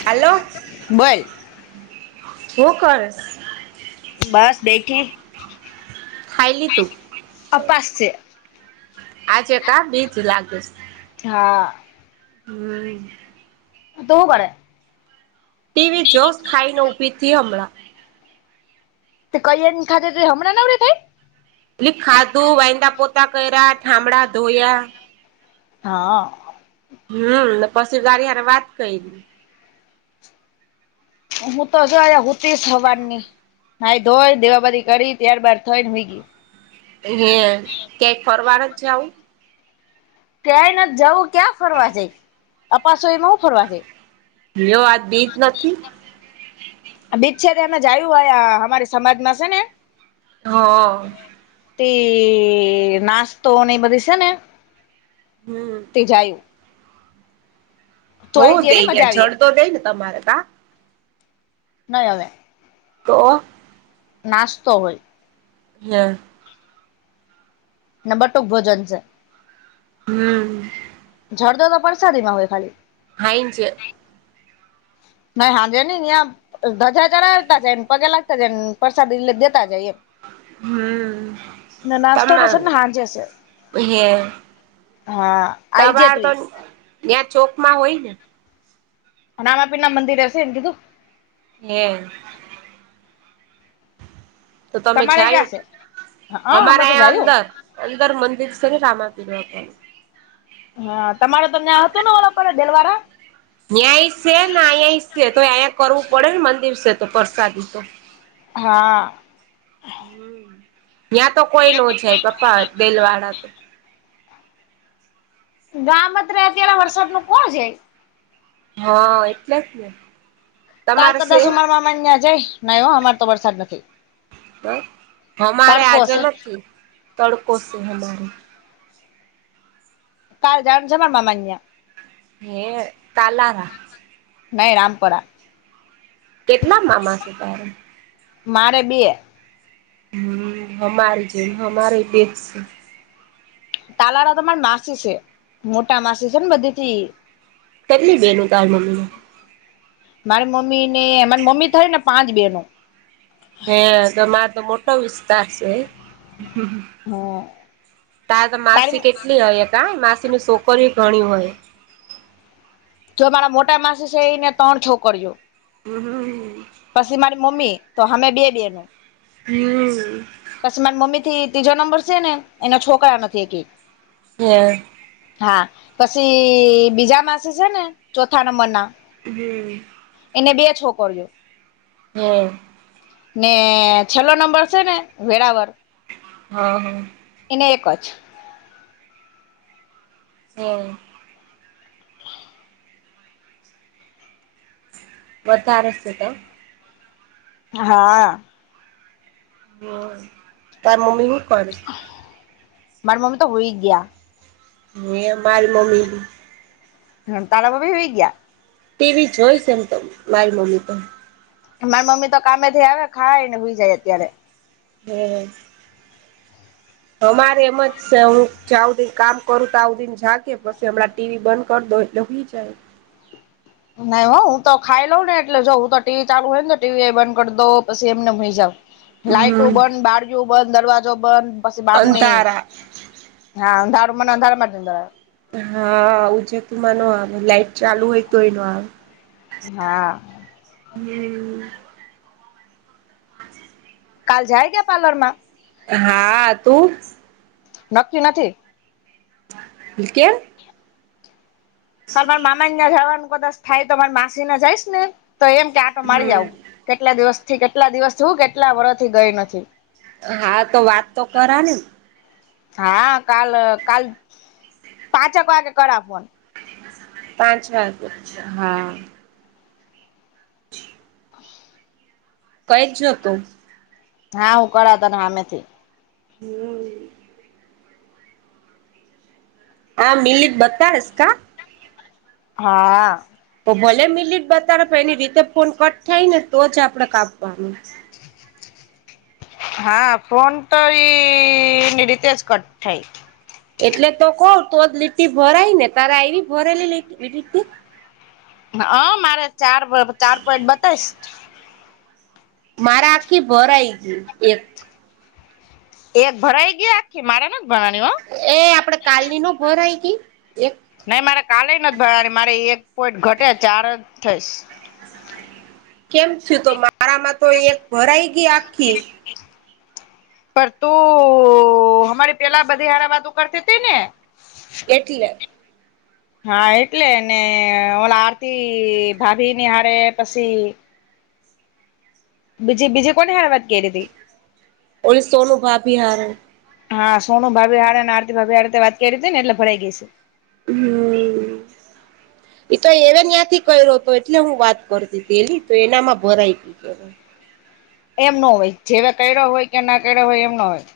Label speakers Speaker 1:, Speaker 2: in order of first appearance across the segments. Speaker 1: [unintelligible] હાલો
Speaker 2: બોલ.
Speaker 1: હું કરસ?
Speaker 2: બસ બેઠી.
Speaker 1: ખાઈ લીધું?
Speaker 2: અપાસ છે.
Speaker 1: આજે કા બીજ લાગુસ?
Speaker 2: હા
Speaker 1: હમમ
Speaker 2: તું હુ ભણે?
Speaker 1: ટીવી જોવશ, ખાઈને ઊભી થી હમણાં.
Speaker 2: તે કૈયન ખાતી તી, તે હમણાં નવરે તેઈ?
Speaker 1: લી ખાધું, વાહીંદા પોતા કર્યા, થામડા ધોયા
Speaker 2: હા
Speaker 1: હમ પશી તારી હારે વાત કરી.
Speaker 2: હું તો જો હુંતી સવારની નાઈ ધોય, દેવા બતી કરી, ત્યારબાર થઈ ને હુઇ ગય.
Speaker 1: હે ક્યાંય ફરવા ન જ જાવું?
Speaker 2: ક્યાંય નથી જવું, ક્યાં ફરવા જાય? અપાસો એમ
Speaker 1: લ્યો આજ બીજ નથી.?
Speaker 2: બીજ છે તે અમે જાયું હોય અમારી સમાજમાં છે ને
Speaker 1: હ
Speaker 2: તે નાસ્તો એ બધીશે ને?
Speaker 1: હમ
Speaker 2: તે જાયું તો
Speaker 1: હ
Speaker 2: આઈ જયેલી
Speaker 1: દઈ
Speaker 2: મજા
Speaker 1: ગયા
Speaker 2: આવી
Speaker 1: જડ તો દઈ ને તમારે કા?
Speaker 2: નય આવે.
Speaker 1: તો
Speaker 2: નાશતો હોય.
Speaker 1: હમ
Speaker 2: બટુંક ભોજન છે.
Speaker 1: હમ્મ
Speaker 2: જરદો તો પરસાદી માં હોય ખાલી-
Speaker 1: હા, એમ છે.
Speaker 2: નહી હાજે નઈ આમ ધજા ચઢાવતા જાય ને પગે લાગતા જાય ને પરસાદી દેતા જાય એમ,
Speaker 1: હમ્મ
Speaker 2: ના નાસ્તોતો શે ના હાજે શે.
Speaker 1: હે
Speaker 2: હા આઈ જે
Speaker 1: તમાર તો
Speaker 2: તુંય.
Speaker 1: ત્યાં ચોક માં હોય ને-
Speaker 2: રામાપી ના મંદિર હશે એમ કીધું-
Speaker 1: હમ- તો તમે છે
Speaker 2: તમારે ક્યાં હા અમે તો
Speaker 1: અમારા અં
Speaker 2: જાયું
Speaker 1: અંદર- અંદર મંદિર છે ને રામા આપ દવાનું-
Speaker 2: હા તમારે તનેયાં હતું ઓલો પડે દેલવારા-
Speaker 1: ન્યાંય છે ને અહીં છે તો અહીંયા કરવું પડે ને મંદિર છે તો પરસાદી તો-
Speaker 2: હા
Speaker 1: ત્યાં તો કોઈ ન જાય પપ્પા દેલ વાળ તો-
Speaker 2: ગામ અત્ર અત્યારે વરસાદ નું કોણ છે.
Speaker 1: હા એટલે જ ને.
Speaker 2: કાલ
Speaker 1: તમારે છે
Speaker 2: કદાચ અમારવામા્યા જાય નયો અમાર તો વરસાદ નથી?
Speaker 1: [unintelligible] અમારે
Speaker 2: તડકો
Speaker 1: આજે
Speaker 2: હશે
Speaker 1: નથી તડકો સે અમારે-
Speaker 2: કાલ જાણ જમા મામાનિયા-
Speaker 1: હે, તાલાળા-
Speaker 2: નાહી, રામપરા-
Speaker 1: કેટલા મામા છે, તારે?
Speaker 2: મારે બે-
Speaker 1: હમ્મ અમારી જેમ અમારે બે જ છે,
Speaker 2: તાલાળા તો મારા માસી છે મોટામાંથી છે, ને બધેથી ઈ-
Speaker 1: કેટલી બેનો તારા મમ્મીને-
Speaker 2: મારી મમ્મી ને મારી મમ્મી થાય ને પાંચ બેનો-
Speaker 1: હે તો મારો તો મોટો વિસ્તાર છે,
Speaker 2: હમ
Speaker 1: તારે તો
Speaker 2: તારી
Speaker 1: માસી કેટલી હોય કા માસી ની છોકરીયુ ઘણી હોય,
Speaker 2: જો મારા મોટા માસી સે એઈને ત્રણ છોકરીયુ
Speaker 1: હમ્મ હ [unintelligible]
Speaker 2: પછી મારી મમ્મી તો અમે બે બેનું-
Speaker 1: હમ્મ
Speaker 2: પછી મારા મમ્મી થી ત્રીજો નંબર છે ને, એના છોકરા નથી એક કઈ-
Speaker 1: [unintelligible]
Speaker 2: હા, પછી બીજા માસે છે ને ચોથા નંબર ના-
Speaker 1: હમ્મ
Speaker 2: એને બે છોકરીઓ-
Speaker 1: [unintelligible]
Speaker 2: ને છેલ્લો નંબર છે ને, વેરાવર
Speaker 1: હ હ
Speaker 2: એને એકજ.
Speaker 1: [unintelligible] વધારે સીધા-
Speaker 2: હા
Speaker 1: તારા મમ્મી હું કરે-
Speaker 2: મારા મમ્મી તો સુઈ ગયા,
Speaker 1: મેં મારી મમ્મીનું
Speaker 2: હ તારા મમ્મી હુઈ ગયા,
Speaker 1: ટીવી જોઈ સ એમ તો, મારી મમ્મી તો.
Speaker 2: મારી મમ્મી તો કામેથી આવે, ખાય ને હુઈ જાય અત્યારે.
Speaker 1: હમ અમારે મત છે હ- જયા હુદી કામ કરું ત્યાં સુધી જાગે પછી હમણાં ટીવી બંધ કરી દો એટલે હુઈ જાય,
Speaker 2: નાહી હો હું તો ખાઈ લઉં ને એટલે જઉં ટીવી ચાલુ હોય ને ટીવી એ બંધ કરી દો પછી એમનેમ સુઈ જાવ, લાઈટો
Speaker 1: હમ
Speaker 2: બંધ બાળિયું બંધ દરવાજો બંધ પછી બાર ની-
Speaker 1: અંધારા
Speaker 2: હા અંધારું મને અંધારા માંજ નીંદર આવે-
Speaker 1: હા, આવુંજતુંમાં નો આવે લાઈટ ચાલુ હોય તોય નો આવે,
Speaker 2: હા,
Speaker 1: [unintelligible]
Speaker 2: કાલ જાય કે પાર્લર માં?
Speaker 1: હા, તું?
Speaker 2: નક્કી નથી
Speaker 1: [unintelligible] કેમ?
Speaker 2: કાલ મારા મામાના ન્યા જવાનું કદાચ થાય, તો મારી માસીને જઈશ ને, તો એમ કે આટો મારી
Speaker 1: હમ્મ.
Speaker 2: આવું. કેટલા દિવસથી, કેટલા દિવસથી, હુ કેટલા વરહથી ગઈ નથી,
Speaker 1: હા, તો વાત તો કરા ને?
Speaker 2: હા, કાલ, કાલ પાંચક વાગે કરા ફોન.
Speaker 1: પાંચ વાગતા, હા. કઈ જ જોતું?
Speaker 2: હા, હું કળા તને હામેથી.
Speaker 1: હમ આમ ડીલીટ બતાડસ કા?
Speaker 2: હા
Speaker 1: તો ભલે મિલિટ બતાડે પણ, એની રીતે ફોન કટ થાય ને, તો જ આપડે કાપવાનું [unintelligible]
Speaker 2: હા, ફોન તો ઈ, એની રીતે જ કટ થાઈ.
Speaker 1: એટલે તો કવ, તો જ લીટટી ભરાય ને, તારે આયવી ભરેલી લીટ, લીટી?
Speaker 2: હ મારે ચાર, ચાર પોઈન્ટ બતાવેશ.
Speaker 1: મારા આખી ભરાઈ ગ્યુ, એક.
Speaker 2: એક ભરાઈ ગયા આખી? મારે નથ ભરાણી હો!
Speaker 1: એ, આપડે કાલની નો ભરાઈ ગઈ? એક.
Speaker 2: નહી, મારે કાલે નથી ભરાણી, મારે એક પોઈન્ટ ઘટે, ચાર જ થઈ સ.
Speaker 1: કેમ થયું, તો મારામાં તો એક ભરાઈ ગઈ આખી.
Speaker 2: પર તું અમારી પેલા બધી હારે વાતું કરતીતી ને?
Speaker 1: એટલે
Speaker 2: હા, એટલે ને ઓલા આરતી ભાભીની હારે, પસી બીજી, બીજી કોની હાર વાત? કરી હતી
Speaker 1: ઓલી, સોનુ ભાભી હારે,
Speaker 2: હા, સોનું ભાભી હાડે ને, આરતી ભાભી હારે વાત કયરીતી ને એટલે ભરાઈ ગઈ હસે.
Speaker 1: હમ ઈ તો એને ન્યાંથી કયરોતો, એટલે હું વાત કરતીતી એલી, તો એનામાં ભરાઈ. [unintelligible]
Speaker 2: એમ ન હોય. જેવા કર્યો હોય કે ના કર્યો હોય એમ ના હોય.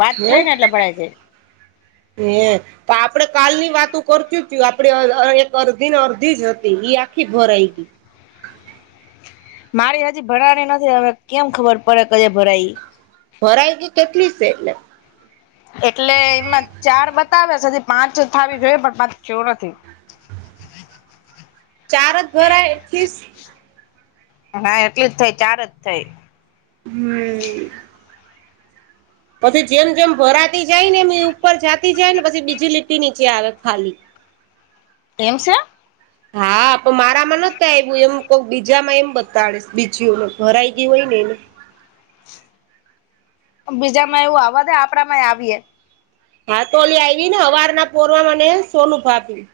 Speaker 2: વાત થઈ ને એટલે ભડાઈ જાય.
Speaker 1: હેં તો આપડે કાલની વાતું કરતીયુંતયું, આપડે એ એક અરધી ને અરધી જ હતી, એ આખી ભરાઈ ગ
Speaker 2: મારી હજી ભરાણી નથી, હવે કેમ ખબર પડે કંઈયે ભરાય ઈ.
Speaker 1: ભરાય ગી કેટલી સે એટલે?
Speaker 2: એટલે એમાં ચાર બતાવે સ, પાંચ થાવી જોઈએ પણ પાચ થયો નથી.
Speaker 1: ચાર જ ભરાય એક તીસ
Speaker 2: હા, એટલી જ થઈ, ચાર જ થઈ.
Speaker 1: હમ પછી જેમ જેમ ભરાતી જાય ને, એમ ઉપર જતી જાય ને પછી બીજી લીટી નીચે આવે ખાલી. [inaudible]
Speaker 2: કેમ છો
Speaker 1: [inaudible] હા પણ મારામાં નતું આવ્યું એમ કક બીજામાં એમ બતાડીસ બીજી ભરાઈ ગયું હોય ને એનું
Speaker 2: બીજા માં એવું આવા દે આપડા માં આવીએે
Speaker 1: હા તોલી આયવી ને હવાર ના પોરવા મને સોનુ ફાપ્યું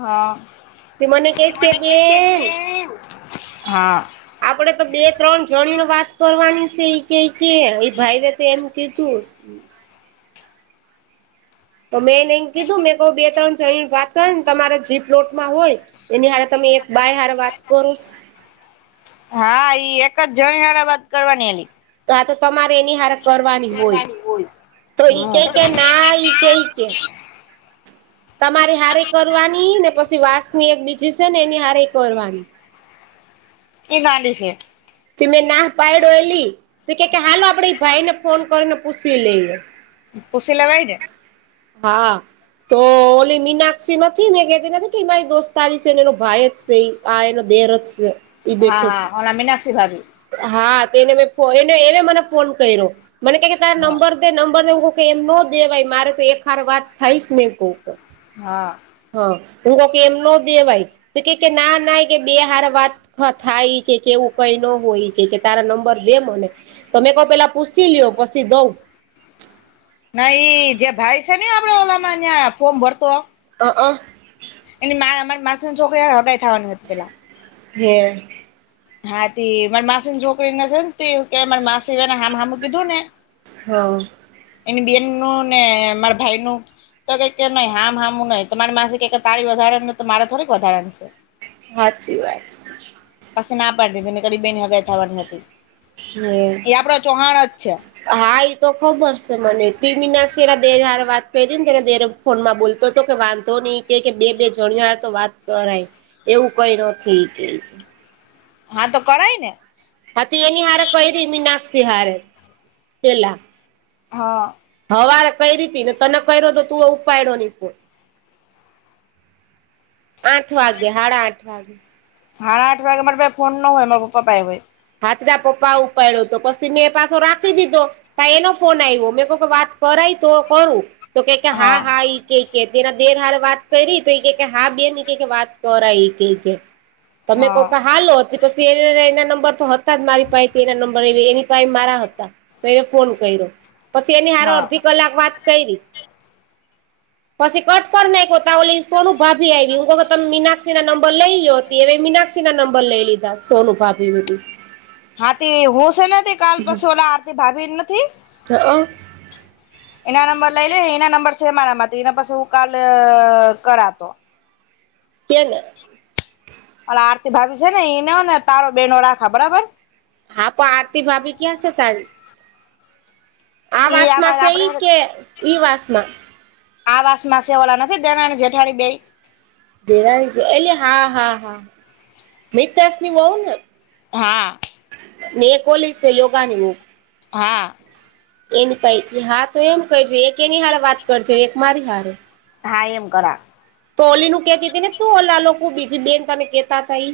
Speaker 2: હા
Speaker 1: કેસ કે
Speaker 2: મને
Speaker 1: બેન
Speaker 2: [unintelligible] હા
Speaker 1: આપડે તો બે ત્રણ જણી વાત કરવાની છે ઈ કેય કે એ ભાઈ તો એમ કીધું તો મેં એને એમ કીધું મેં ક બે ત્રણ જણી વાત કરે ને તમારા જે પ્લોટમાં હોય એની હારે તમે એક બાય હાર વાત કરો
Speaker 2: હા ઈ એક જ જણ હારા વાત કરવાની એલી
Speaker 1: તો આ તો તમારે એની હારત કરવાની હોય તો ઈ
Speaker 2: હમ
Speaker 1: કેય કે ના ઈ કેય કે તમારે હારે કરવાની ને પછી વાસની એક બીજી છે ને એની હારે કરવાની
Speaker 2: એ ગાંડી છે
Speaker 1: કે મેં ના પાડેલી તો કેય કે હાલો આપડી ભાઈ ને ફોન કરીને પૂશી લઈએ
Speaker 2: પૂશી લેવાય ને
Speaker 1: હા તો ઓલી મીનાક્ષી નથી મેં કેતી નથી કે મારી દોસ્તારી છે એનો એ ભાઈ જ છે આ એનો દે ર છે ઈ
Speaker 2: હા
Speaker 1: બેઠે
Speaker 2: હા અને મીનાક્ષી ભાભી
Speaker 1: હા તો એને મે ફો એ એને મેં ફોન કર્યો મને કેય કે તારા
Speaker 2: હા
Speaker 1: નંબર ત નંબરું ક કે એમ ન દેવાય મારે તો એક ખર વાત થઈ ને [inaudible]
Speaker 2: હા
Speaker 1: હા તું તો કે એમનો દેવાઈ કે કે કે ના ના કે બે હાર વાત થાય કે કેવું કઈ ન હોય કેકે તારા નંબર દે મને તો મેં કો પેલા પૂછી લ્યો પછી દઉં
Speaker 2: હા એ જે ભાઈ છે ને આપડે ઓલામાં ન્યાં ફોર્મ ભરતો
Speaker 1: અ અ
Speaker 2: એની મારા મારી માસીની છોકરી હગાઈ થવાની હતી પેલા
Speaker 1: હે
Speaker 2: હા તી મારી માસી ની છોકરીને છે કે અમારી માસી સે ને હામ હામે કીધું ને
Speaker 1: હ
Speaker 2: એની બેન નું ને મારા ભાઈ નું તો કેય કે નહી હામ હામું નઈ તો તમારી માસે કે તારી વધારે તો મારે થોડીક વધારા છે
Speaker 1: સાચી વાત
Speaker 2: પાછી ના પાડી દીધી તેને કડી બેની હગાઈ થવાની
Speaker 1: હમ
Speaker 2: એ આપડો ચૌહાણ જ છે
Speaker 1: હા ઈ તો ખબર છે મને તી મિનાક્ષી દેર હાર વાત કયરી તેના દેર ફોનમાં બોલતો હતો કે વાંધો નહી કે બે બે જણી હા તો વાત કરાય એવું કઈ નથી કે
Speaker 2: હા તો કરાય ને
Speaker 1: પતી એની હારે કયરી મીનાક્ષી હારે પેલા
Speaker 2: હા
Speaker 1: હવારે કઈ રીતી ને તને કર્યો તો તું ઉપાડો ની ફો આઠ વાગે હાડા આઠ વાગે
Speaker 2: હાડા આઠ વાગે મારા પાહે ફોન ન હોય મારા પપ્પા પાહે હોય
Speaker 1: હાથ તારા પપ્પા ઉપાડ્યો તો પછી મેં પાછો રાખી દીધો તા એનો ફોન આવ્યો મેં કવ કે વાત કરાય તો કરું તો કે કે હા હા ઈ કેય કે તેના દેર હાર વાત કયરી તો ઈ કે કે હા બેન ઈ કે કે વાત કરાય ઈ કે તમે
Speaker 2: હા
Speaker 1: કોકા હાલો હતી પછી એ એના નંબર તો હતા જ મારી પાઈ એના નંબર એની પાઈ મારા હતા તો એ ફોન કર્યો પછી એની હારે
Speaker 2: હા
Speaker 1: અડધી કલાક વાત કયરી પછી કટ કર નાખયો તા ઓલી સોનું ભાભી આયવી હું ક તમે મીનાક્ષી ના નંબર લઈ ગયો [unintelligible] મીનાક્ષી ના નંબર લઈ લીધા સોનુ ભાભી [unintelligible]
Speaker 2: હા તે હોશે તે કાલ બસોલા આરતી ભાભી નથી
Speaker 1: [inaudible]
Speaker 2: એના નંબર લઈ લે એના નંબર છે, મારામાં એના પાસે હું કાલ કરાતો
Speaker 1: તેેને
Speaker 2: અલા આરતી ભાભી છે, ને ઈનો ને તારો બેનો રાખા બરાબર
Speaker 1: હા પ આરતી ભાભી ક્યાં છે, તારી આ
Speaker 2: ઈ
Speaker 1: વાસમાં
Speaker 2: આમાં
Speaker 1: છે, ઈ
Speaker 2: આપડે
Speaker 1: કે ઈ વાસમાં
Speaker 2: આવાસમાં સે ઓલા નથી દરાણી જેઠાણી બેય
Speaker 1: દેરાની છે, એલી હા હા હા મિતેષની વોવ ને?
Speaker 2: હા.
Speaker 1: ને એ કોલેજ [unintelligible]
Speaker 2: હા.
Speaker 1: એની પાહેથી હા એમ કરજે એક એની હારે વાત કરજો એક મારી હારે
Speaker 2: હાય એમ કરા
Speaker 1: તો ઓલી નું કેતી તી ને તું ઓલા લોકો બીજી બેન તમે કેતાતા ઈ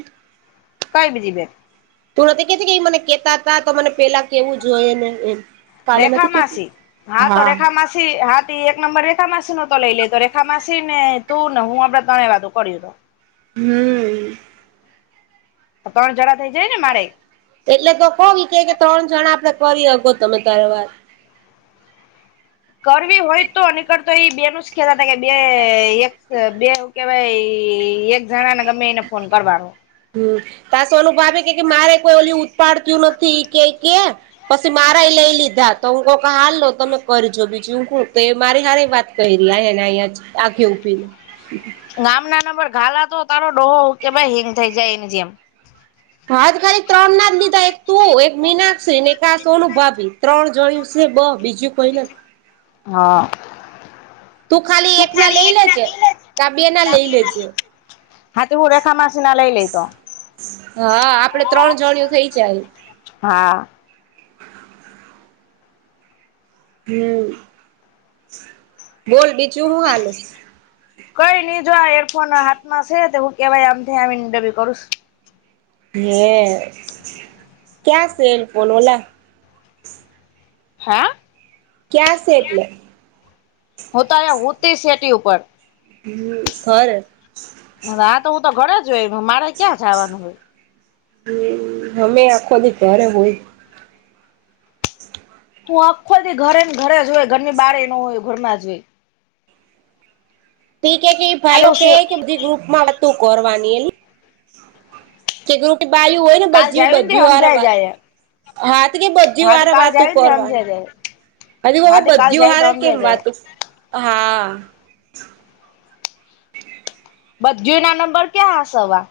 Speaker 2: [unintelligible]
Speaker 1: તું નથી કેતી કે મને કેતા તા તા તો મને પેલા કેવું જોઈએ ને એમ કાલે
Speaker 2: રેખા
Speaker 1: નથી કેતી
Speaker 2: માસી હા તો રેખા મા સી હાતી એક નંબર રેખા માસી નો તો લઈ લેતો રેખા માસી ને તું ને હું આપડે ત્રણે વાતુ કરીશુ
Speaker 1: હમ.
Speaker 2: ત્રણ જણા થઈ જાય ને મારે
Speaker 1: એટલે તો કોવ વિ કે કે ત્રણ જણા આપડે કરી હકો તમે ત્યારે વા
Speaker 2: કરવી હોય તો નીકળતો એ બે નું જ કે તાતા કે બે એક બે ભાઈ એક જણા ને ગમે એને ફોન કરવાનો
Speaker 1: હમ તા સોનુ ભાભી કે કે મારે કોઈ ઓલયુ ઉત્પાડતું નથી કેય કે પછી મારા એ લઈ લીધા તો હું કક હાર લો તમે કરજો બીજુ હુ તો મારી હારે વાત [unintelligible]
Speaker 2: ગામ ના નંબર ગાલા તો તારો ડોહો કે ભાઈ હિંગ થઈ જાય એને જેમ
Speaker 1: હાજ ખાલી ત્રણ ના જ દીધા એક તું એક મીનાક્ષી ને આ સોનું ભાભી ત્રણ જોયું છે, બ બીજું કઈ ન
Speaker 2: હા.
Speaker 1: તું ખાલી એક ના લઈ લેજે કા બે ના લઈ લેજે
Speaker 2: તું રેખા માસી ના લય
Speaker 1: હા આપડે ત્રણ જયણું થઇ જાય
Speaker 2: હા.
Speaker 1: હમ બોલ બીજું હું હાલે
Speaker 2: કઈ ની જો આ એરફોન હાથમાં છે, તો હું કેવાય આમ થી આવીન ડબી કરુંશ
Speaker 1: હે ક્યા સેલ પોલોલા
Speaker 2: હા.
Speaker 1: ક્યા સે એટલે
Speaker 2: હોતા અયા હોતી સેટી ઉપર
Speaker 1: હમ સર
Speaker 2: હવે આતો હું તો ઘરે જ હોય મારે ક્યાં જવાનું હોય
Speaker 1: હમ અમે આખો દી ધરે હોય
Speaker 2: હું આખો દી ઘરેને ઘરે જ હોય ઘરની બહાર એ ન હોય ઘરમાં જોય
Speaker 1: બી કે કે ભાઈ
Speaker 2: ખાલી
Speaker 1: ઓ કે
Speaker 2: હું
Speaker 1: કે બધી ગ્રુપમાં હતું કરવાની એલી જે ગુપ બાાયું હોય ને
Speaker 2: કાલ
Speaker 1: બધુ
Speaker 2: જાયું ને તે
Speaker 1: બધી હારે
Speaker 2: હમજાય
Speaker 1: વાત
Speaker 2: જાય
Speaker 1: હા તો કે બધી
Speaker 2: હા તે
Speaker 1: હારે
Speaker 2: કાલ
Speaker 1: વાતો
Speaker 2: જાયું ને તે
Speaker 1: કરવાનુ
Speaker 2: હમજાય જાય
Speaker 1: અલી ઓ
Speaker 2: હા તે કાલ
Speaker 1: બધી
Speaker 2: જાયું
Speaker 1: હારે
Speaker 2: તો
Speaker 1: કેમ
Speaker 2: હમજાય જાય
Speaker 1: વાતું હા
Speaker 2: બધીય ના નંબર ક્યાં હસાવા